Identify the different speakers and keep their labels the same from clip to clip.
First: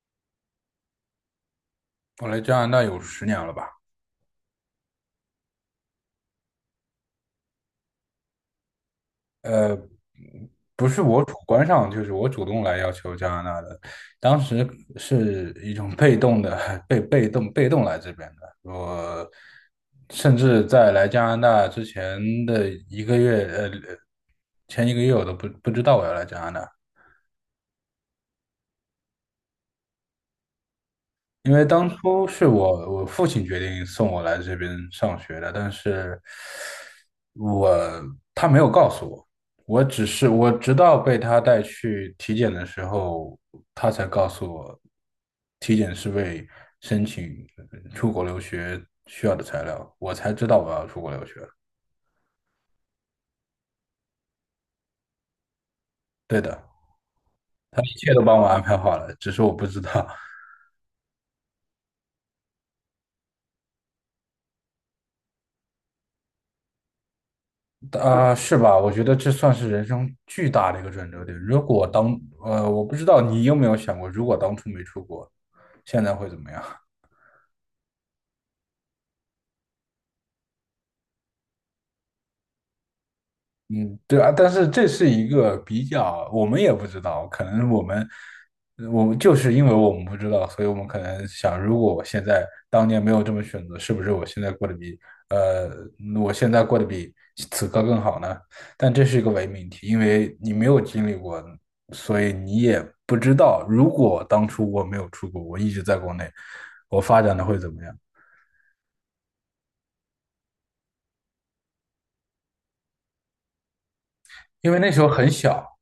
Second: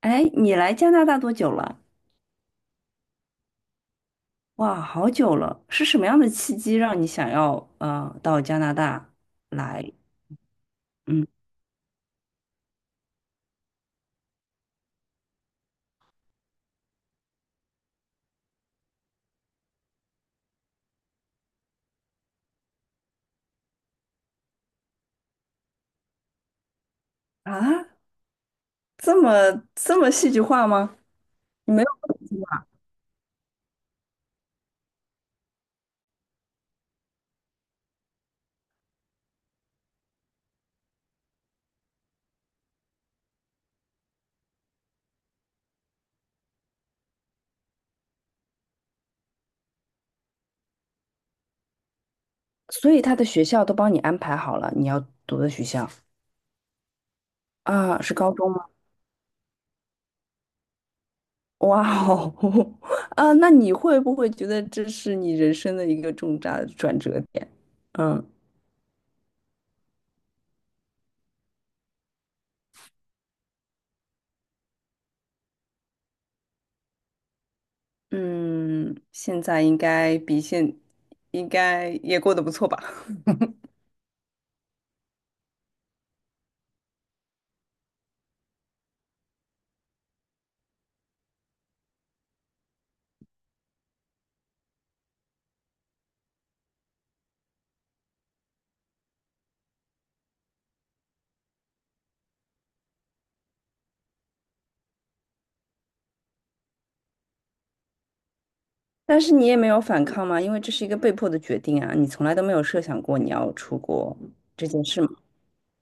Speaker 1: 哎，你来加拿大多久了？
Speaker 2: 我来加拿大有10年了吧？
Speaker 1: 哇，好久了！是什么样的契机让你想要到加拿大
Speaker 2: 呃，
Speaker 1: 来？
Speaker 2: 不是我
Speaker 1: 嗯
Speaker 2: 主观上，就是我主动来要求加拿大的。当时是一种被动的，被动来这边的。我甚至在来加拿大之前的一个月，前一个月我都不知道我要来加拿大。
Speaker 1: 啊，这么这么戏剧化吗？
Speaker 2: 因为
Speaker 1: 你没有，
Speaker 2: 当初是我父亲决定送我来这边上学的，但是我他没有告诉我，我只是我直到被他带去体检的时候，他才告诉我，体检是为申请出国留学需要的材料，我才知道我要出国留学。
Speaker 1: 所以他的学校都帮你安排好了，你要读的学校
Speaker 2: 对的，一
Speaker 1: 啊，
Speaker 2: 切
Speaker 1: 是
Speaker 2: 都
Speaker 1: 高
Speaker 2: 帮我
Speaker 1: 中
Speaker 2: 安
Speaker 1: 吗？
Speaker 2: 排好了，只是我不知道。
Speaker 1: 哇哦，啊，那你会不会觉得这是你人生的一个重大的转折点？嗯。
Speaker 2: 啊、是吧？我觉得这算是人生巨大的一个转折点。如果当呃，我不知道你有没有想过，如果当初没出国，现在会怎么样？
Speaker 1: 嗯，现在应该比现应该也过得不错吧？
Speaker 2: 嗯，对啊，但是这是一个比较，我们也不知道，可能我们就是因为我们不知道，所以我们可能想，如果我现在当年没有这么选择，是不是我呃，现在过得比此刻更好呢？但这是一个伪命题，因为你没有经历过，所以你也不知道，如果当初我没有出国，我一直在国内，我发展的会怎么样？
Speaker 1: 但是你也没有反抗吗？因为这是一个被迫的决定啊，你从来都没有设想过你要出国这
Speaker 2: 因为
Speaker 1: 件
Speaker 2: 那时
Speaker 1: 事
Speaker 2: 候
Speaker 1: 吗？
Speaker 2: 很小，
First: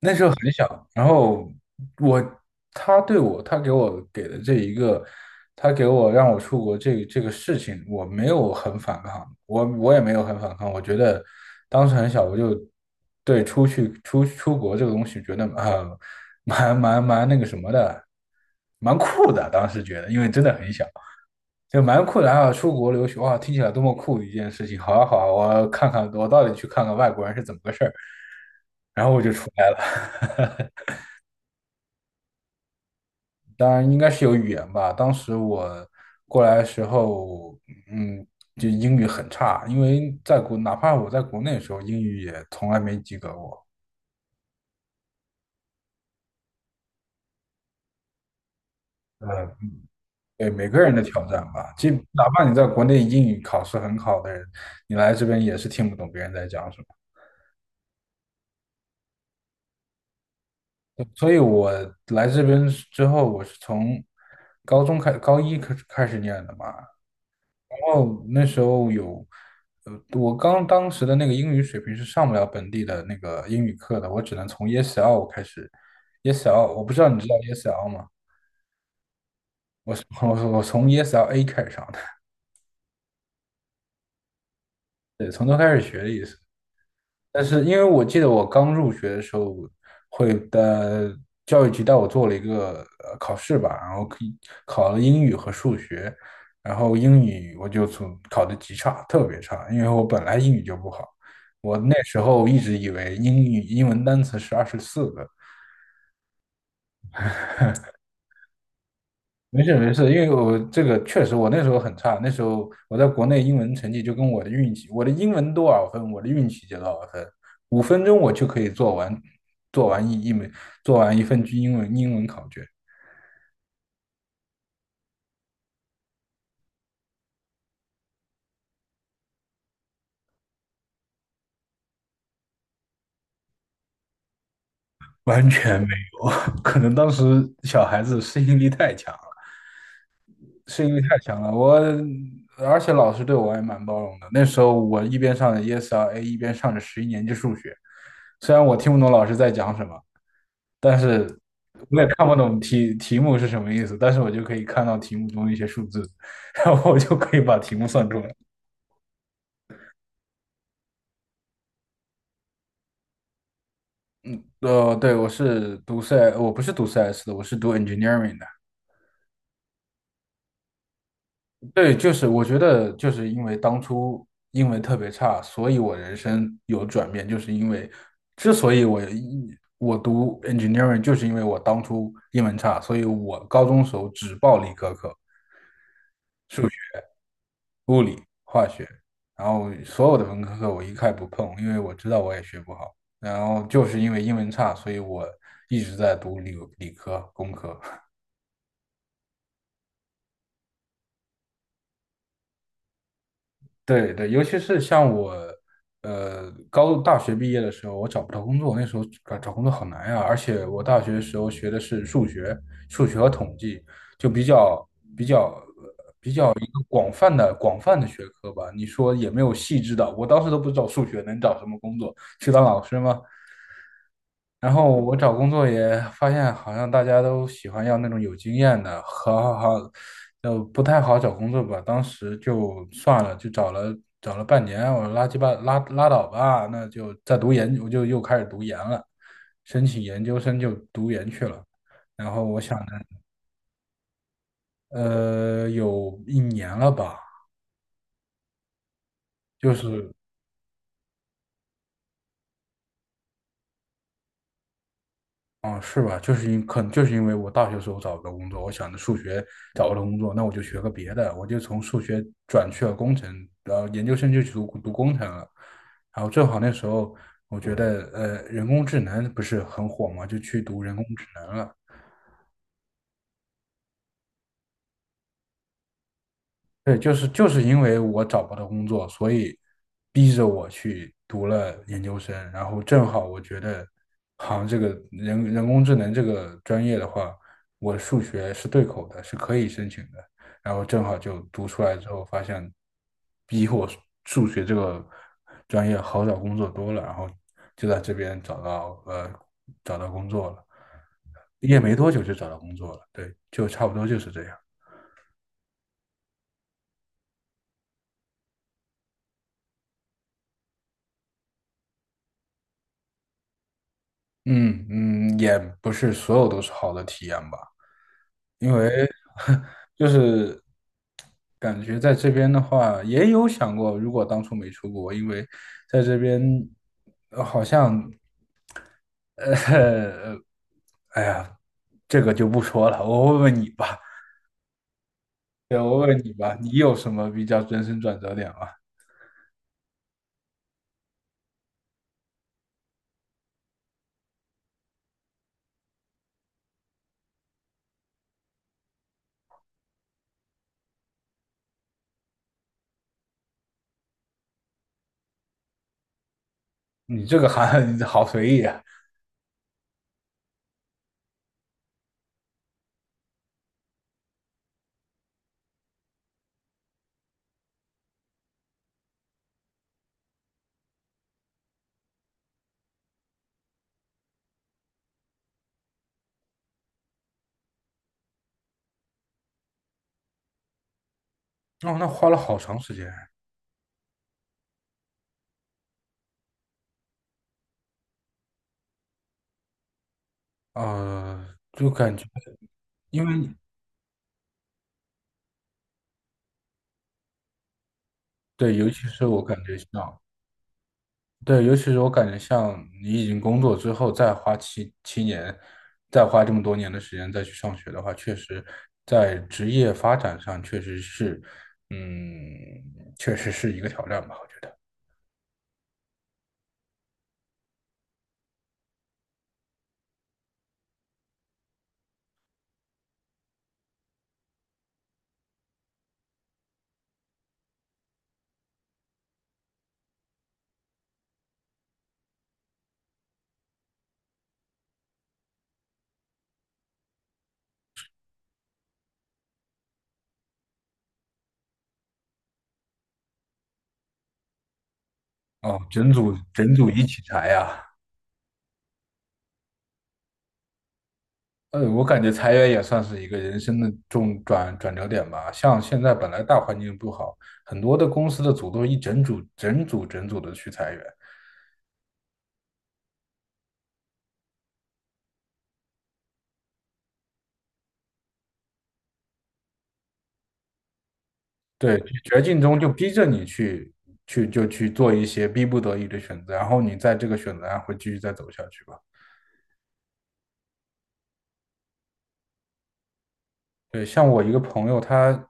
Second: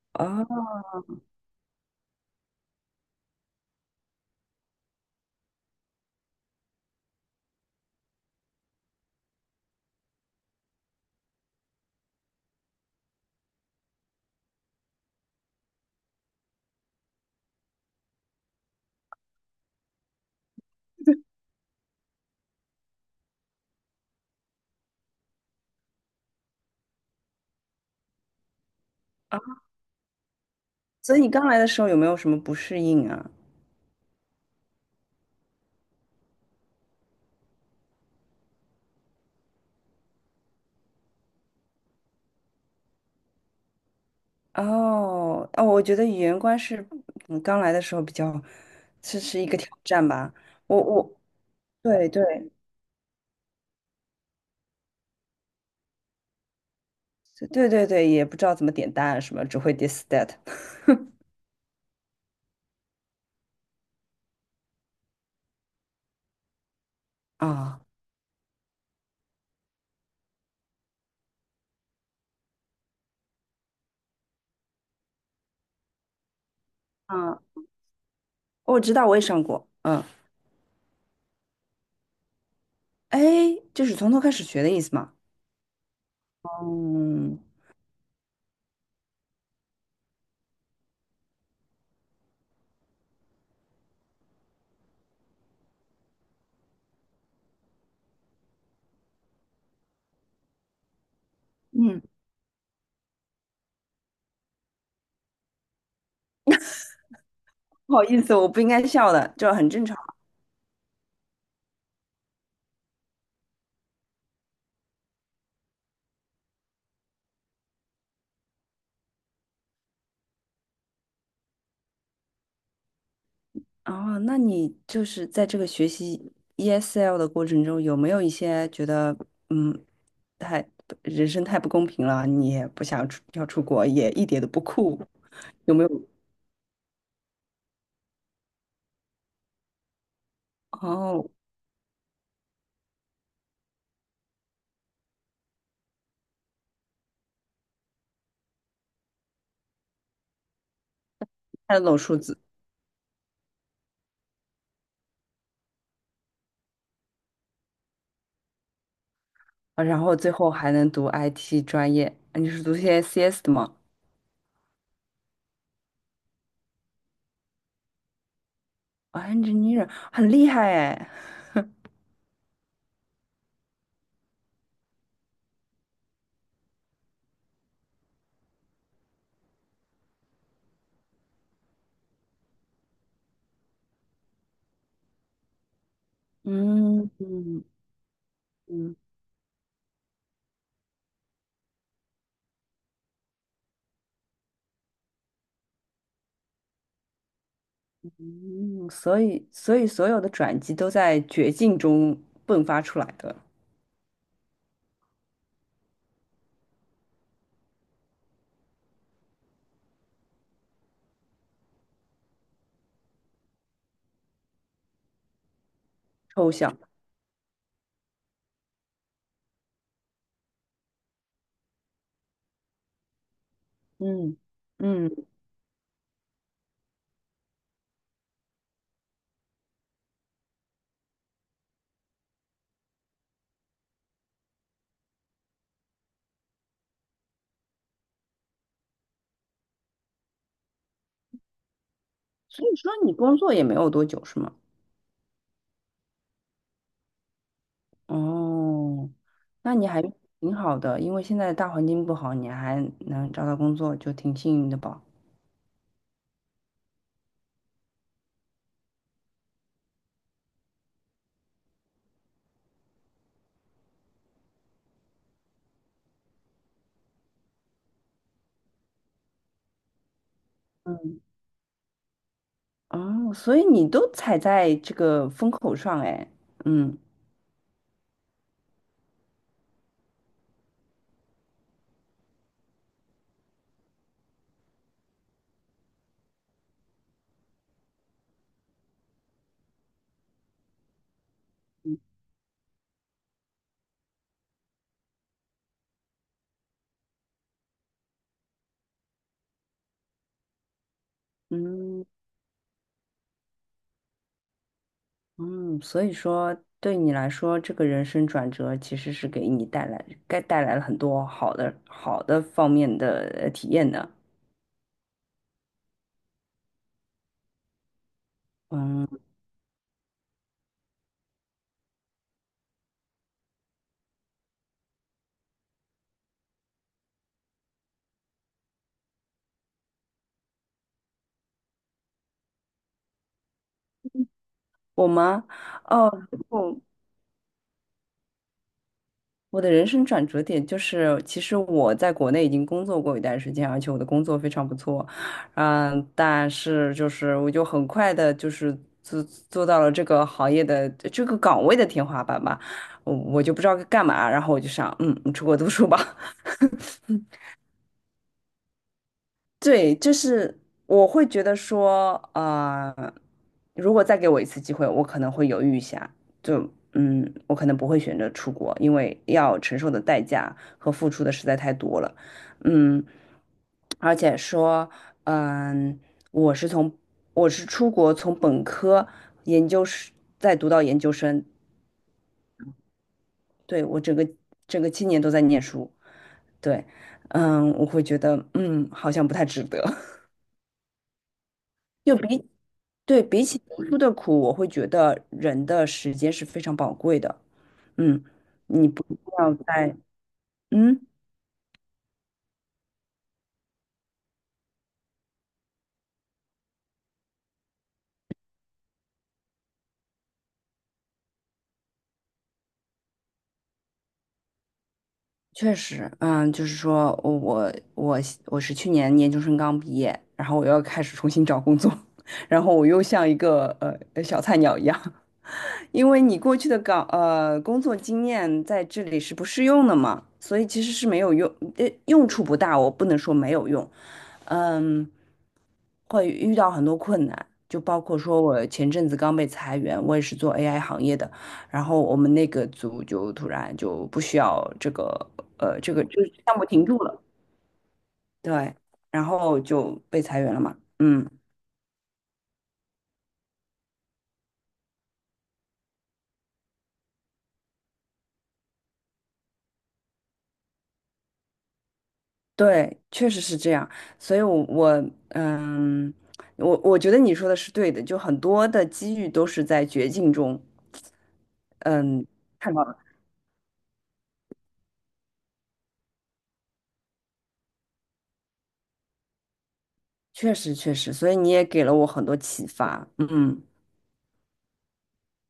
Speaker 2: 那时
Speaker 1: 哦。
Speaker 2: 候很小，然后我他对我他给的这一个，他给我让我出国这个事情，我没有很反抗，我也没有很反抗，我觉得当时很小，我就对出去出出国这个东西觉得啊、蛮那个什么的，蛮酷的，当时觉得，因为真的很小。就蛮酷的啊！出国留学哇，听起来多么酷的一件事情！好啊好啊，我看看，我到底去看看外国人是怎么个事儿，然后我就
Speaker 1: 啊，
Speaker 2: 出来了。
Speaker 1: 所以你刚来的时候有没有什么不适应啊？
Speaker 2: 当然应该是有语言吧。当时我过来的时候，嗯，就英语很差，因为哪怕我在国内的时候，英语也从来没及格过。
Speaker 1: 哦哦，我觉得语言关是刚来的时候比较，这
Speaker 2: 嗯，
Speaker 1: 是一个挑战吧。
Speaker 2: 对每
Speaker 1: 我
Speaker 2: 个人的
Speaker 1: 我
Speaker 2: 挑战吧，就
Speaker 1: 对对
Speaker 2: 哪怕你在国内英语考试很好的人，你来这边也是听不懂别人在讲什么。
Speaker 1: 对对对，也不知道怎么点单啊什么，只会 this that。
Speaker 2: 对所以，我来这边之后，我是从高一开始念的嘛，
Speaker 1: 啊
Speaker 2: 哦，那时候有，呃，我刚当时的那个英语水平是上不了本地的那个英语课的，我只能从 ESL 开始，ESL 我不知道你知道
Speaker 1: 啊，
Speaker 2: ESL 吗？
Speaker 1: 我知道，我也上过，
Speaker 2: 我
Speaker 1: 嗯。
Speaker 2: 是我我从 ESL A 开始上的，
Speaker 1: 哎，就是从头开始学的意思吗？
Speaker 2: 对，从头开始学的意思。
Speaker 1: 嗯。
Speaker 2: 但是因为我记得我刚入学的时候，会的教育局带我做了一个考试吧，然后可以考了英语和数学，然后英语我就从考的极差，特别差，因为我本来英语就不好，我那
Speaker 1: 嗯，
Speaker 2: 时候一直以为英文单词是24个，
Speaker 1: 不好意思，我不应该笑的，这
Speaker 2: 没
Speaker 1: 很
Speaker 2: 事
Speaker 1: 正
Speaker 2: 没
Speaker 1: 常。
Speaker 2: 事，因为我这个确实我那时候很差，那时候我在国内英文成绩就跟我的运气，我的英文多少分，我的运气就多少分，5分钟我就可以做完一一门做完一份英文考卷，
Speaker 1: 哦，那你就是在这个学习 ESL 的过程中，有没有一些觉得，嗯，太，人生太不公平了，你也不想出，要出国，也一点都不酷，
Speaker 2: 完
Speaker 1: 有
Speaker 2: 全
Speaker 1: 没
Speaker 2: 没
Speaker 1: 有？
Speaker 2: 有，可能当时小孩子适应力太强了，适应力太
Speaker 1: 哦，
Speaker 2: 强了，而且老师对我还蛮包容的，那时候我一边上着 ESRA，一边上着11年级数学，虽然我听不懂老师在讲什么。
Speaker 1: 看那种
Speaker 2: 我也
Speaker 1: 数
Speaker 2: 看不
Speaker 1: 字。
Speaker 2: 懂题目是什么意思，但是我就可以看到题目中一些数字，然后我就可以把题目算出来。
Speaker 1: 啊然后最后还能读 IT 专业，啊你是读些 CS 的吗？
Speaker 2: 对，我是读 CS，我不是读 CS 的，我是读 engineering 的。
Speaker 1: 啊，engineer 很厉害哎。
Speaker 2: 对，就是我觉得就是因为当初英文特别差，所以我人生有转变，就是因为之所以我读 engineering，就是因为我当初英文差，所以我高中时候只报理科课，数
Speaker 1: 嗯嗯
Speaker 2: 物理、化学，
Speaker 1: 嗯
Speaker 2: 然后所有的文科课我一概不碰，因为我知道我也学不好。然后就是因为英文差，所以我一直在读理科、工科。
Speaker 1: 嗯，所以所有的转机都在绝境中迸发出来的。
Speaker 2: 对对，尤其是像我，大学毕业的时候，我找不到工作，那时候找工作好难呀、而且我大学的时候学的是数学、和统计，就比较
Speaker 1: 抽象。
Speaker 2: 广泛的学科吧。你说也没有细致的，我当时都不知道数学能找什么工作，去当老师吗？
Speaker 1: 嗯
Speaker 2: 然后我
Speaker 1: 嗯。
Speaker 2: 找工作也发现，好像大家都喜欢要那种有经验的，好好好，就不太好找工作吧。当时就算了，就找了半年，我说拉鸡巴拉倒吧，那就再读研，我就又开始读研了，申请研究生就读研去了。然后我
Speaker 1: 所以
Speaker 2: 想着，
Speaker 1: 说你工作也没有多久是吗？
Speaker 2: 有一年了吧，
Speaker 1: 哦，
Speaker 2: 就
Speaker 1: 那你还
Speaker 2: 是
Speaker 1: 挺好的，因为现在大环境不好，你还能找到工作，就挺幸运的吧？
Speaker 2: 哦，是吧？就是因可能就是因为我大学时候找不到工作，我想着数学找不到工作，那我就学个别的，我就从数学转去了工程，然后研究生就去读工程了。然后正好那时候我觉得人工智能不是很火嘛，就去读人工
Speaker 1: 嗯。
Speaker 2: 智能了。
Speaker 1: 哦，所以你都踩在这个风口上，哎。嗯
Speaker 2: 对，就是因为我找不到工作，所以逼着我去读了研究生。然后正好我觉得，好像这个人工智能这个专业的话，我数学是对口的，是可以申请的。然后正好就读出来之后，发现比我数学这个专业好找工作多了。然后就在这边找到工作了，毕业没
Speaker 1: 嗯
Speaker 2: 多久就找到工作了。对，就差不多就是这样。
Speaker 1: 嗯，所以说对你来说，这个人生转折其实是给你带来，该带来了很多好的好的方面的体验的。
Speaker 2: 嗯嗯，也不是所有都是好的体验吧，因为
Speaker 1: 嗯。
Speaker 2: 就是感觉在这边的话，也有想过，如果当初没出国，因为在这边好像，呃，哎呀，这个就不说了，我问问你吧，
Speaker 1: 我吗？
Speaker 2: 对，我问
Speaker 1: 哦，
Speaker 2: 问你吧，你
Speaker 1: 我
Speaker 2: 有什么比较人生转折点吗？
Speaker 1: 我的人生转折点就是，其实我在国内已经工作过一段时间，而且我的工作非常不错。嗯，但是就是我就很快的，就是做做到了这个行业的这个岗位的天花板吧。我就不知道该干嘛，然后我就想，嗯，出国读书吧。
Speaker 2: 你这个还 好随意啊，
Speaker 1: 对，就是我会觉得说，呃，如果再给我一次机会，我可能会犹豫一下，就嗯，我可能不会选择出国，因为要承受的代价和付出的实在太多了。嗯，而且说，嗯，我是从我是出国从本科研究生再读到研究生。
Speaker 2: 哦，那花了好长时间啊，
Speaker 1: 对，我整个整个七年都在念书。对。嗯，我会觉得，嗯，好像不太值得。
Speaker 2: 就感
Speaker 1: 就
Speaker 2: 觉
Speaker 1: 比对，
Speaker 2: 因
Speaker 1: 比
Speaker 2: 为
Speaker 1: 起读书的苦，我会觉得人的时间是非常宝贵的。嗯，
Speaker 2: 对，尤
Speaker 1: 你不
Speaker 2: 其是我
Speaker 1: 要
Speaker 2: 感觉
Speaker 1: 在，
Speaker 2: 像。
Speaker 1: 嗯。
Speaker 2: 对，尤其是我感觉，像你已经工作之后，再花七年，再花这么多年的时间再去上学的话，确实在职业发展上确实是，嗯，确实是一个挑战吧，我觉得。
Speaker 1: 确实，嗯，就是说我我是去年研究生刚毕业，然后我又要开始重新找工作。然后我又像一个小菜鸟一样，因为你过去的呃工作经验在这里是不适用的嘛，所以其实是没有用。呃，用处不大，我不能说没有用。嗯，会遇到很多困难，就包括说我前阵子刚被裁员，我也是做 AI 行业的，然后我们那个组就突然就不需要这个
Speaker 2: 哦，
Speaker 1: 这个
Speaker 2: 整
Speaker 1: 就是
Speaker 2: 组
Speaker 1: 项目
Speaker 2: 整
Speaker 1: 停
Speaker 2: 组
Speaker 1: 住
Speaker 2: 一起
Speaker 1: 了。
Speaker 2: 裁呀、
Speaker 1: 对，然后就被裁员了嘛。嗯。
Speaker 2: 我感觉裁员也算是一个人生的转折点吧。像现在本来大环境不好，很多的公司的组都一整组整组整组的去裁员。
Speaker 1: 对，确实是这样，所以我，我觉得你说的是对的，就很多的机遇都是在绝境中，
Speaker 2: 对，
Speaker 1: 嗯，
Speaker 2: 绝境
Speaker 1: 看
Speaker 2: 中
Speaker 1: 到
Speaker 2: 就
Speaker 1: 了。
Speaker 2: 逼着你去做一些逼不得已的选择，然后你在这个选择上会继续再走下去吧。
Speaker 1: 确实确实，所以你也给了我很多启发。嗯。
Speaker 2: 对，像我一个朋友，他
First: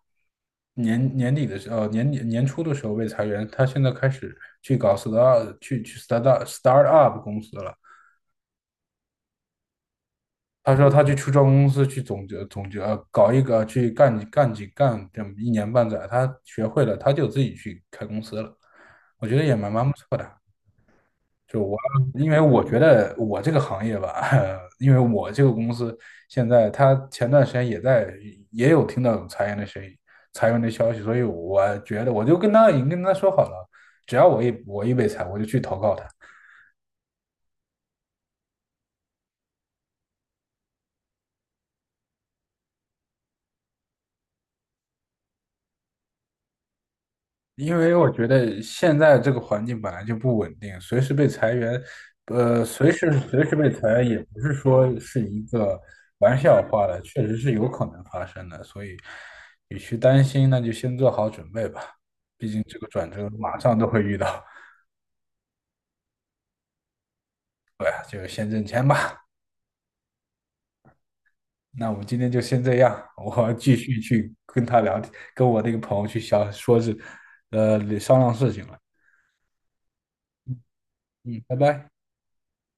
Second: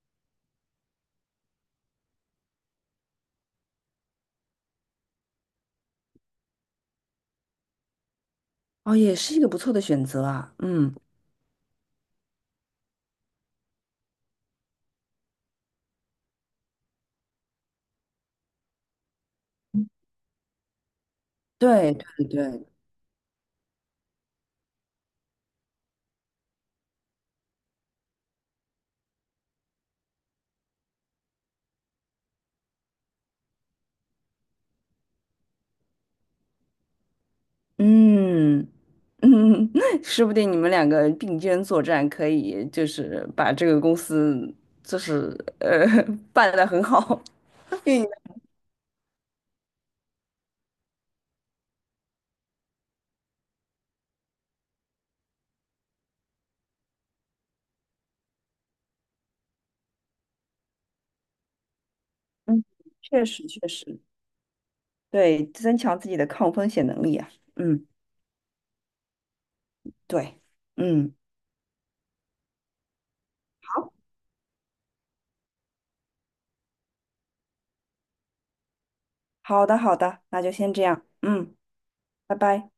Speaker 2: 年底年初的时候被裁员，他现在开始去搞 start 去去 start up 公司了。
Speaker 1: 哦，也是一个不错的选择啊。
Speaker 2: 他说
Speaker 1: 嗯。
Speaker 2: 他去初创公司去总结总结，搞一个去干这么一年半载，他学会了，他就自己去开公司了。我觉得也蛮不错的。就我，
Speaker 1: 对对
Speaker 2: 因为我
Speaker 1: 对。
Speaker 2: 觉得我这个行业吧，因为我这个公司现在，他前段时间也有听到有裁员的声音、裁员的消息，所以我觉得我就跟他已经跟他说好了，只要我一被裁，我就去投靠他。
Speaker 1: 嗯嗯，说不定你们两个并肩作战，可以就是把这个公司就是呃 办得很好。
Speaker 2: 因 为
Speaker 1: 运营。
Speaker 2: 我觉得现在这个环境本来就不稳定，随时被裁员，随时被裁员也不是说是一个玩笑话了，确实是有可能发生的，所以你去担心，那就先做好准备吧，毕竟
Speaker 1: 嗯，
Speaker 2: 这个转
Speaker 1: 确
Speaker 2: 折
Speaker 1: 实
Speaker 2: 马
Speaker 1: 确
Speaker 2: 上都
Speaker 1: 实。
Speaker 2: 会遇到。
Speaker 1: 对，增强自己的抗风险能力啊。嗯。
Speaker 2: 对啊，就先挣钱吧。
Speaker 1: 对。嗯。
Speaker 2: 那我们今天就先这样，我继
Speaker 1: 好，
Speaker 2: 续去跟他聊天，跟我那个朋友去想说是，商量事情了。
Speaker 1: 好的，好的，那就先这样。
Speaker 2: 嗯，
Speaker 1: 嗯，
Speaker 2: 拜拜。
Speaker 1: 拜拜。